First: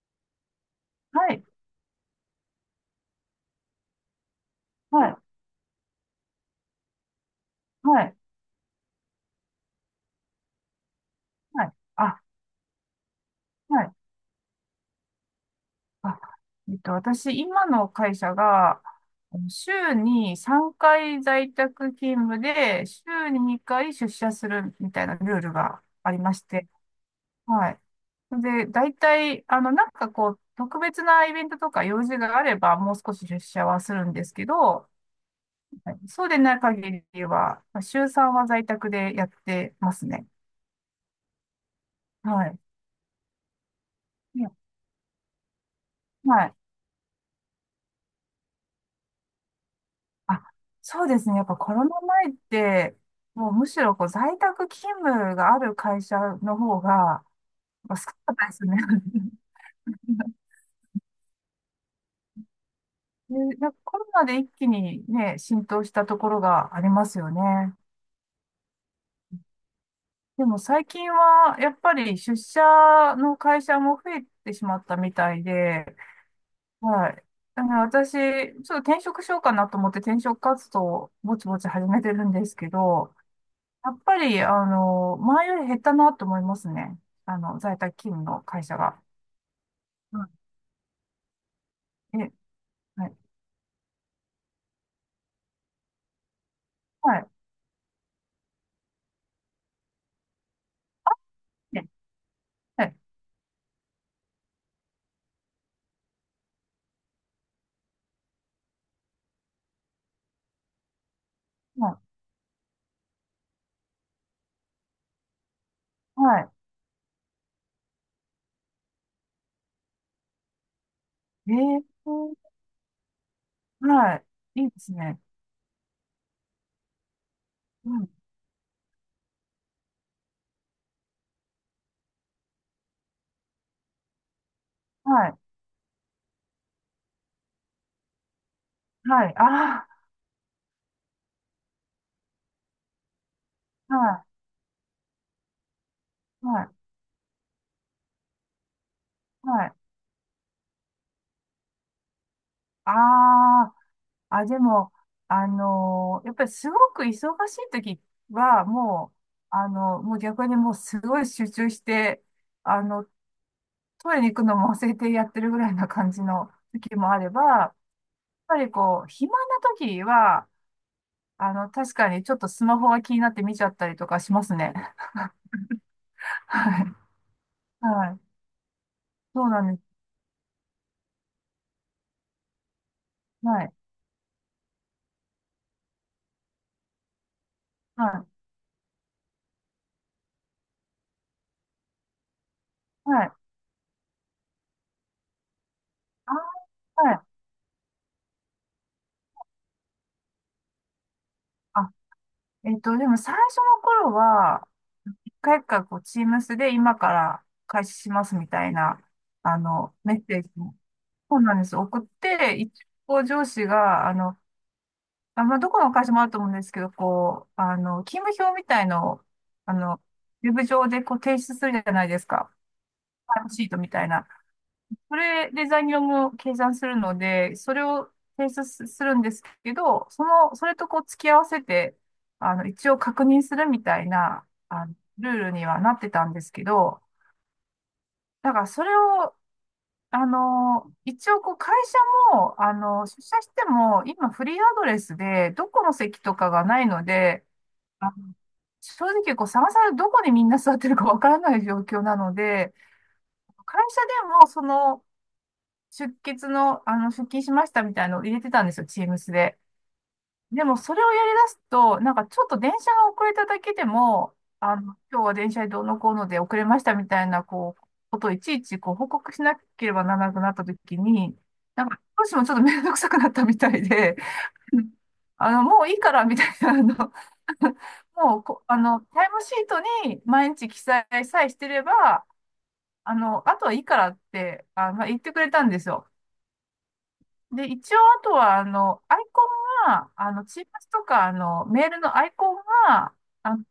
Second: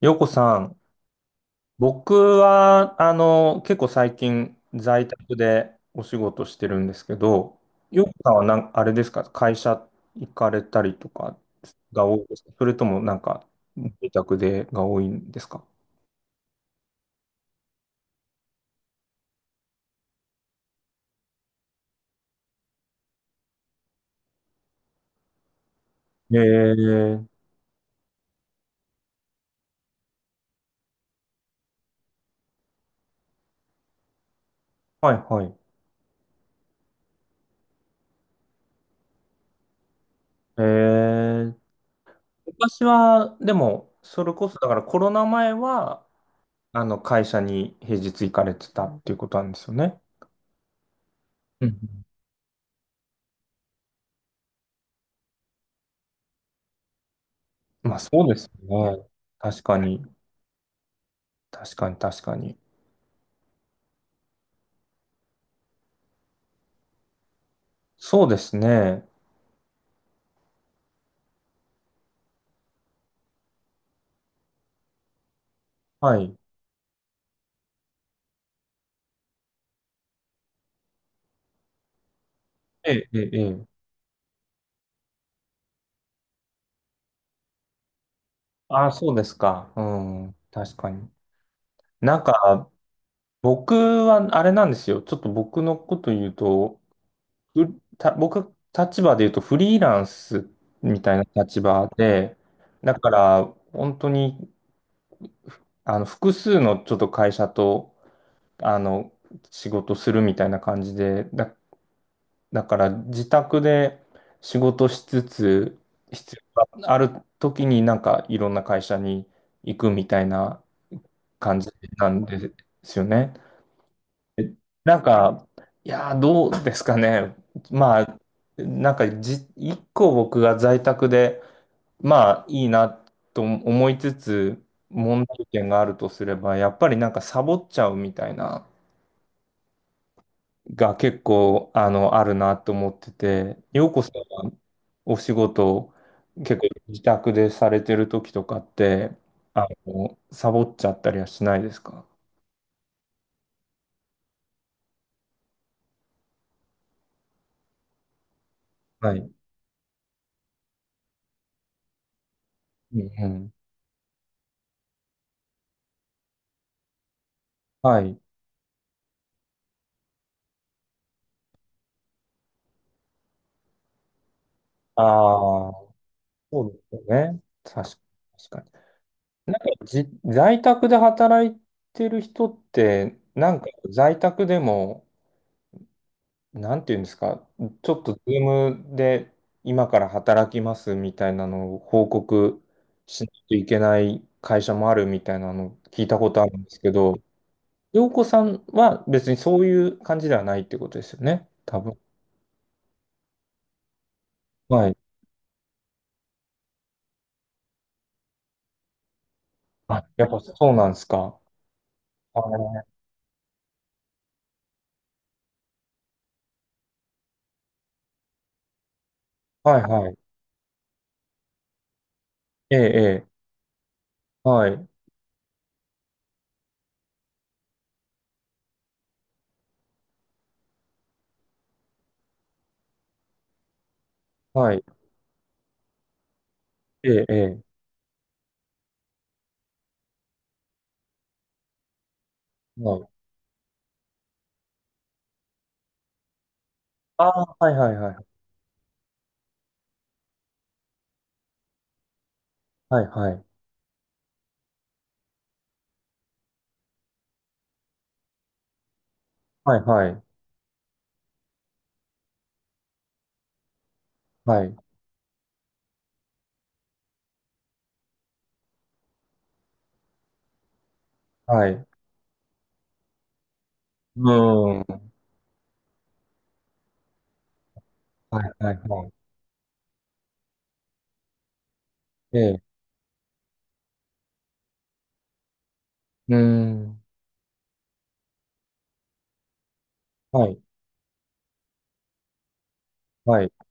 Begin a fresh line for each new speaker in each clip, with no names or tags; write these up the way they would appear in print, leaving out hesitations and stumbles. ようこさん、
はい、
僕は、結構最近
は
在
い、
宅でお仕事してるんですけど、
は
ようこ
い、
さんはなん、あれですか、会社行かれたりとか
はい。
が多
あ、
いですか、それともなんか、
はい。
自宅でが多いんですか？
あ、私、今の会社が、あの週に3回在宅勤務で、週に2回出社するみたいなルールがありま
え
して、
ー、
はい。で、大体、あの、なんかこう、特別なイベントとか用事があれば、もう少し出社はするんですけど、
はいはい。
はい。そうでない限りは、まあ週3は在宅でやってますね。
えー、
はい。
昔は、でも、それこそ、だからコロナ前は、
はい。
あの、会社に平日行かれてたっていうことなんですよね。
あ、そうですね。やっぱ
うんう
コロナ
ん。
前って、もうむしろこう在宅勤務がある会社の方が、ま
ま
あ、
あ
少
そう
なかっ
で
た
す
ですよね。
よね。確かに。確かに、確かに。
で、なんかコロナで一気にね、浸透したところがありますよね。
そうですね。
でも最近はやっぱり出社の会社も増えてしまったみたいで、
はい。
はい。だから私、ちょっと転職しようかなと思って転職活動をぼちぼち始めてるんですけ
ええ、
ど、
ええ、ええ。
やっぱり、あの、前より減ったなと思いますね。あの、在宅勤務の会社
ああ、
が。
そうですか。う
う
ん。確かに。な
ん、
ん
え、
か、
はい。
僕は、あれなんですよ。ちょっと僕のこと言うと、
はい。
う僕、立場で言うと、フリーランスみたいな立場
ね、
で、
は
だ
い。
から、本当に、あの、複数のちょっと会社と、あの、仕事するみたいな感じで、
はい。
だから自宅で仕事しつつ、必
は
要がある時になんかいろんな会社に行くみたいな
い。
感じ
え
なんで
ー、
すよね。
はい。いいです
なん
ね。
か、いやー、どうですかね。
う
ま
ん。
あ、なんかじ、一個僕が在宅で、まあいいなと思いつつ、問
はい。
題点があるとすれば、やっぱりなんかサボっちゃうみたいな。
はい。あ
が結構、あの、あるなと思ってて、よう
あ、
こさん
は
はお仕事、
い。
結
は
構
い。
自宅でされてる時とかって、
は
あ
い。
の、サボっちゃったりはしないですか？
ああ、あ、でも、やっぱりすごく忙しい時は、も
は
う、
い。う
あの、もう逆にもうすごい集中して、あ
ん
の、
うん。
トイレに行くのも忘れてやってるぐらいな感じの時もあれば、
はい。
ぱりこう、暇な時は、あの、確かにちょっとスマホが気になって見ちゃったりとかしますね。
ああ、そうで
はい。
すよね。確か、
はい。
確か
そう
に。なん
なんで
か
す。
じ、在宅で働いてる人って、なん
は
か
い。
在宅でも、なんていうんですか、ちょっと
は
Zoom で今から働きますみたいなのを報告
い。
し
は
な
い。
いといけない会社もあるみたいなのを聞いたこ
あ
とあるんですけ
ー、は
ど、
い。
洋子さんは別にそういう感じではないってことですよね、多
あ、
分。
でも最初の頃は、
はい。
一回かこう、Teams で今から開始しますみたいな、あの、
あ、
メッ
やっ
セ
ぱ
ージ
そう
も、
なんですか。
そうなんです。送っ
あ
て、一
ー、
応上司が、あの、あ、まあ、どこの会社もあると思うんですけど、こう、あの、勤務表みたいのを、あ
はい
の、
はい。
ウェブ上でこう提出するじゃないですか。
ええ、ええ、
タイムシートみたいな。
はい、
それで残業も計算するので、それを提出すするんですけど、その、それとこう付き合わせて、あの、一応確認するみたいな、
はい、
あの、ルールにはなってたんですけど、
ええ、え
だからそれを、あの、一応こう会社も、あ
え、は
の、
い。
出社しても、今フリーアドレスで、どこの席とかがないの
あ
で、
あ、はいはいは
あ、
い。
正直、こう、さまさまどこでみんな座ってるかわからない状況なので、
はいはい。
会社でも、その、出血の、あの、出勤しましたみたいなのを入れてたんですよ、チームスで。
はいはい。
でも、それをやり出すと、なんか、ちょっと電車が遅れただけでも、
はい
あの、今日は電車でどうのこうので遅れましたみたいな、こう、ことをいちいち、こう、報告しなければならなくなったときに、
はい。
な
う
んか、どうしてもちょっと面倒くさくなったみたいで、
ー
うん、
ん。
あの、もういいからみたいな、あの、も
は
う
い
こ、
はい
あの、
はい。
タイムシートに毎日記載さえしてれば、
ええ。
あの、あとはいいからって、あの、言ってくれたんですよ。
うーん。
で、一応、あとは、あの、アイコンが、あ
は
の、
い、
チームズとか、あの、メールのアイコンが、
はい、
あの、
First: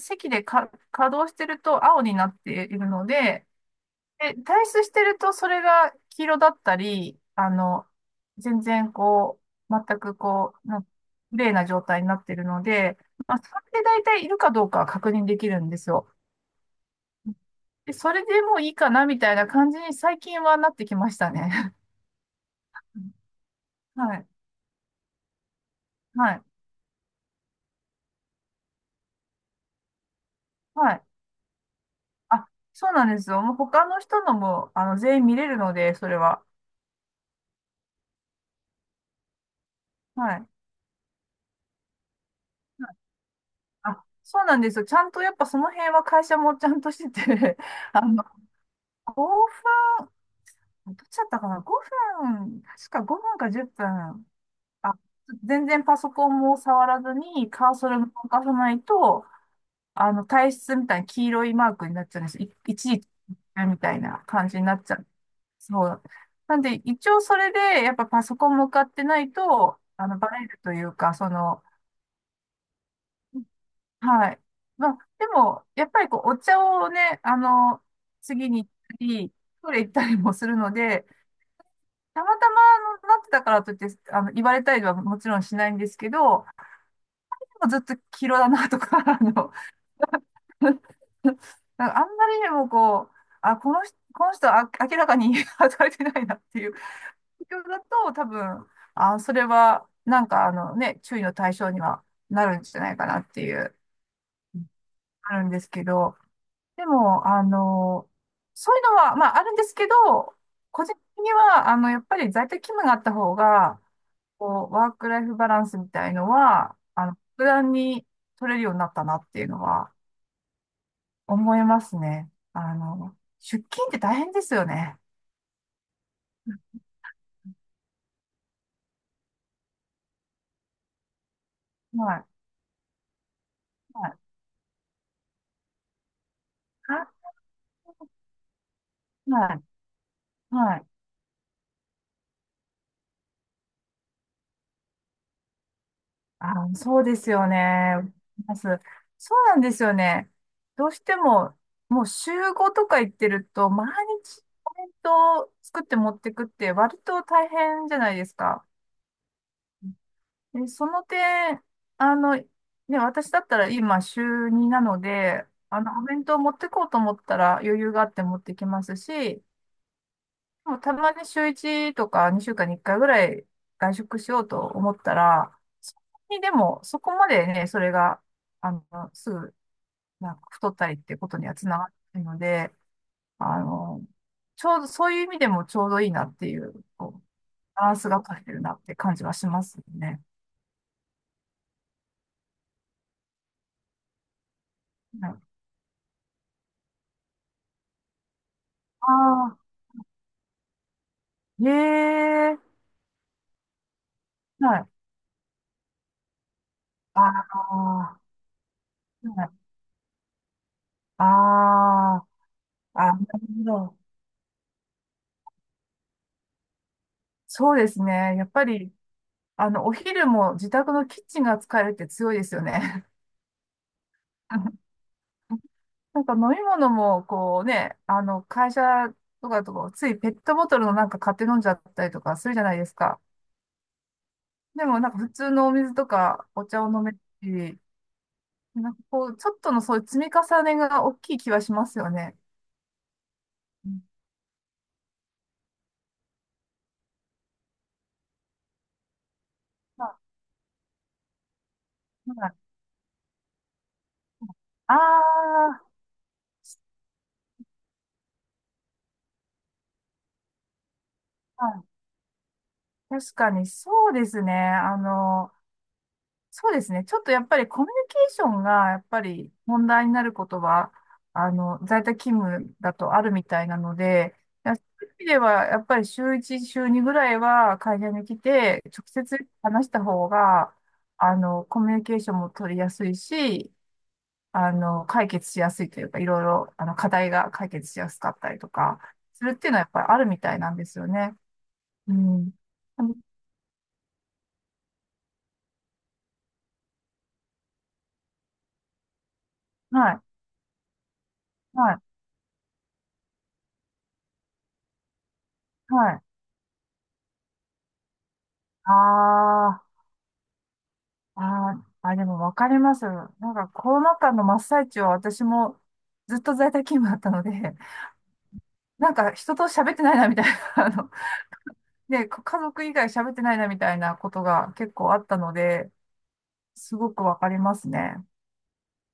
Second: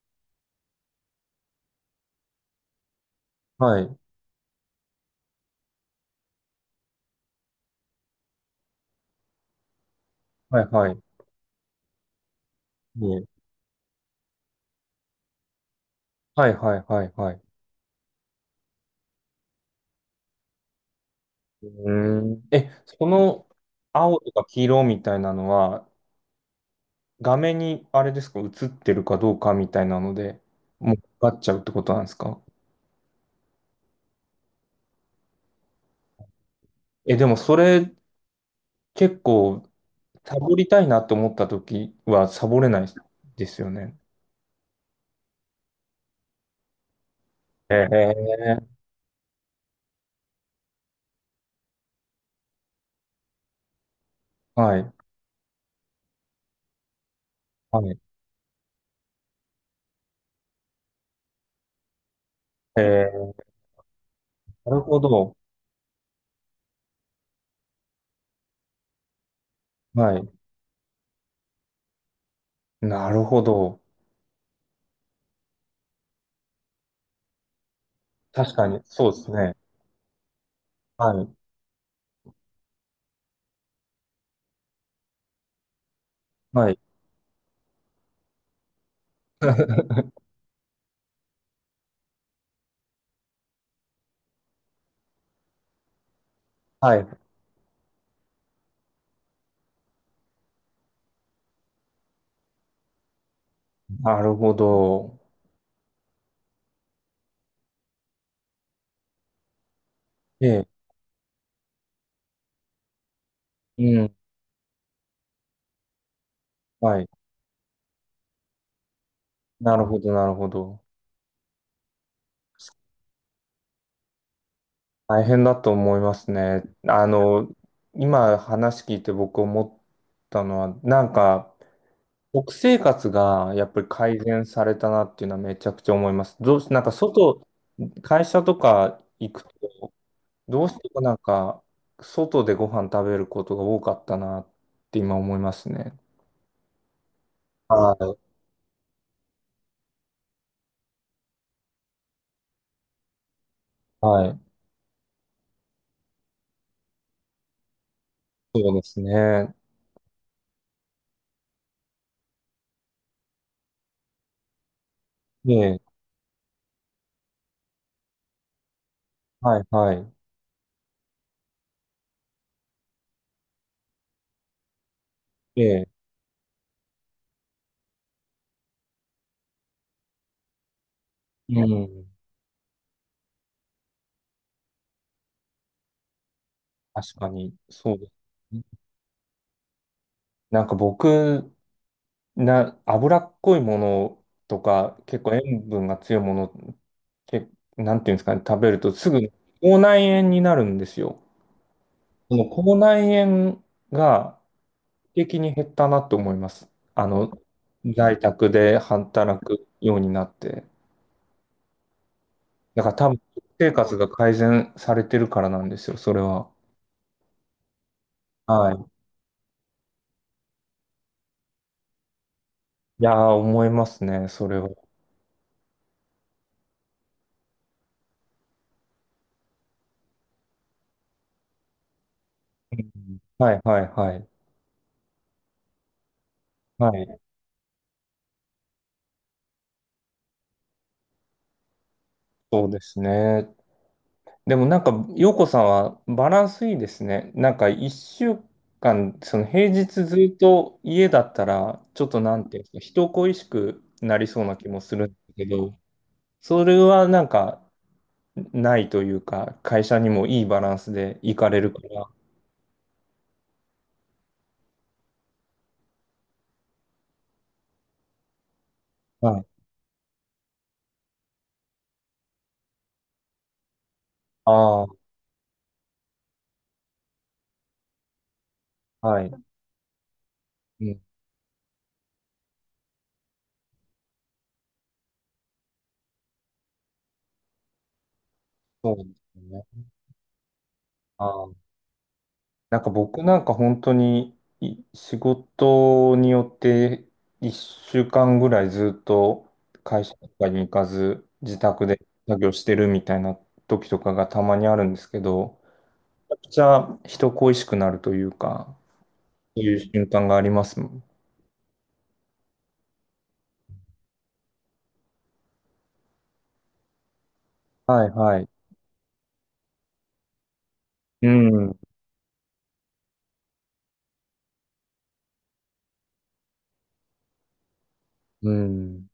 席でか稼働してると青になっているので、
はい、
で退出してるとそれが黄色だったり、あの、全然こう、全くこ
はい、
う、な、
はい、
綺麗な状態になってるので、
ね、
まあ、それで大体いるかどうかは確認できるんですよ。
はい、はい、はい、はい。
で、それでもういいかなみたいな感じに最近はなってきました
う
ね。
ーん。え、その
は
青
い、
とか黄色みたいなのは、
はい、
画面にあれですか、映ってるかどうかみたいなので、
は
もう
い。
分かっちゃうってことなんですか？
あ、そうなんですよ。もう他の人のも、あの、全員見れるので、それは。
え、でもそれ結構、
は
サ
い。
ボりたいなと思った時はサボれないですよね。
あ、そうなんですよ。ちゃんとやっぱその辺は会社もちゃんとしてて、
え
あの、
ー、
オファーどっちだったかな？ 5 分、確か5分か10分。
はい、
あ、全然パソコンも触らずにカー
は
ソ
い。
ルも動かさないと、あの、体質みたいな黄色いマークになっちゃうんです。い
え
一時
ー、
みたいな感じにな
なる
っちゃ
ほ
う。
ど。
そう。なんで、一応それで、やっぱパソコン向かってないと、あ
は
の、バ
い。
レるというか、その、
なるほど。
はい。まあ、でも、やっぱりこう、お茶をね、あの、次
確
に
か
行っ
に、
た
そうです
り、
ね。
トイレ行ったりもするので、
はい、
たまたまのなってたからといって、あの、言われたりはもちろんしないんですけど、
はい。
でもずっと黄色だなとか、あの、なんかあんまりにもこう、あ、この人は明らかに 働いてないなっていう
はい。
状況だと、多分、あ、それは、なんかあのね、注意の対象にはなるんじゃないかなっていう、
なるほど。
あるんですけど、でも、あの、そういうのは、まあ、あるんですけど、
ええ、
個人的には、あの、やっぱり在宅勤務があった方が、
うん。
こう、ワークライフバランスみたいのは、
は
あ
い。
の、普段に取れるようになったなっていうの
なる
は
ほど、なるほど。
思いますね。あの、出勤って大変ですよね。
大変だと思いますね。あの、今話聞いて僕思ったのは、なんか、
はい。
食生活がやっぱり
はい。
改善されたなっていうのはめちゃくちゃ思います。どうし、なんか
あ、
外、会社とか行くと、
はい。
どうし
はい。
てもなんか、外でご飯食べることが多かったなって今思いますね。
あ、そうですよ
は
ね。
い。
ます。そうなんですよね。どうしても、もう週5とか行ってると、毎
はい。
日コメントを作って持ってくって割と大変じゃないですか。
そうですね。
え、その点、あの、ね、私だったら今週2なので、
ええ、
あの、お弁当持ってこうと思ったら余裕があって持ってきますし、
はい、はい。
もうたまに週1とか2週間に1回ぐらい外食しようと思ったら、
ええ、
そこにでも、そこまでね、それが、あの、すぐ、なんか太ったりっていうことには
う
つながっ
ん。
ているので、あの、ちょうど、そういう意味でもちょうどいいなっていう、こ
確
う、
かに、
バラ
そ
ン
うで
ス
す
が取れてる
ね。
なって感じはしますね。
なんか僕、な、脂っこいものとか、結
は
構
い。
塩分が強いもの、け、なんていうんですかね、食べるとすぐ
あ、
口内炎になるんですよ。
え
その
え、
口内炎が
はい。
劇的に減ったなと思います。あ
あ
の、在
あ、
宅で
は
働
い。
くようになって。
ああ、
だから多
あ、な
分、
るほ
生活
ど。
が改善されてるからなんですよ、それは。
そうですね。やっぱ
はい。
り、あの、お昼も自宅のキッチンが使えるって強いですよ
い
ね。
やー、思いますね、それは。
なんか飲み物も、こうね、あの、会社とかだとこう、ついペットボトルのなんか買って飲んじゃったりとかするじゃな
う
いです
ん、
か。
はい、はい、はい。
でも、なんか普通のお水とかお茶を
は
飲める
い。
し、なんかこう、ちょっとのそういう積み重ねが大きい気はしますよね。
そうですね。
うん。
でもなんか、陽子さんはバランスいいですね。なんか、一週間、その平日
ま
ずっと家だったら、ちょっとなんていうんですか、人恋しくなりそうな気もす
あま
るんだけど、
あ、
それはなんか、ないというか、会社にもいいバランスで行かれ
あー、
るか
はい、
ら。
確かにそうですね。あの、そうですね。ちょっとやっぱりコミュニケーションがやっぱ
はい。
り問題になることは、あの、在宅勤務だとあるみたいなので、いや、
あ
そ
あ、
ういう意味ではやっぱり週1、週2ぐらいは会社に来て直
はい。
接話した方が、
うん、
あの、コミュニケーションも取りやすいし、あの、解決しやすいというか、いろいろ、あの、課題が解決しやすかったりと
そう
か、
です
するっていうのは
ね。
やっぱりあるみたいなんですよね。うん。
なんか
あの、
僕なんか本当に仕事によって1週間ぐらいずっと会
は
社
い。
とかに行かず自宅
は
で
い。
作業してるみたいな時とかがたまにあるんですけど、
はい。
めちゃくちゃ人恋しくなるというか、
あ
そういう
あ、
瞬間がありますもん。
あーあ、でもわかります。なんかコロナ禍の真っ最中は私もずっと在宅勤務だったので、
はいはい。
なんか人と喋ってないなみたいな、あの、
うん。
で、家族以外喋ってないなみたいなことが結構あったので、すごくわかりますね。
うん。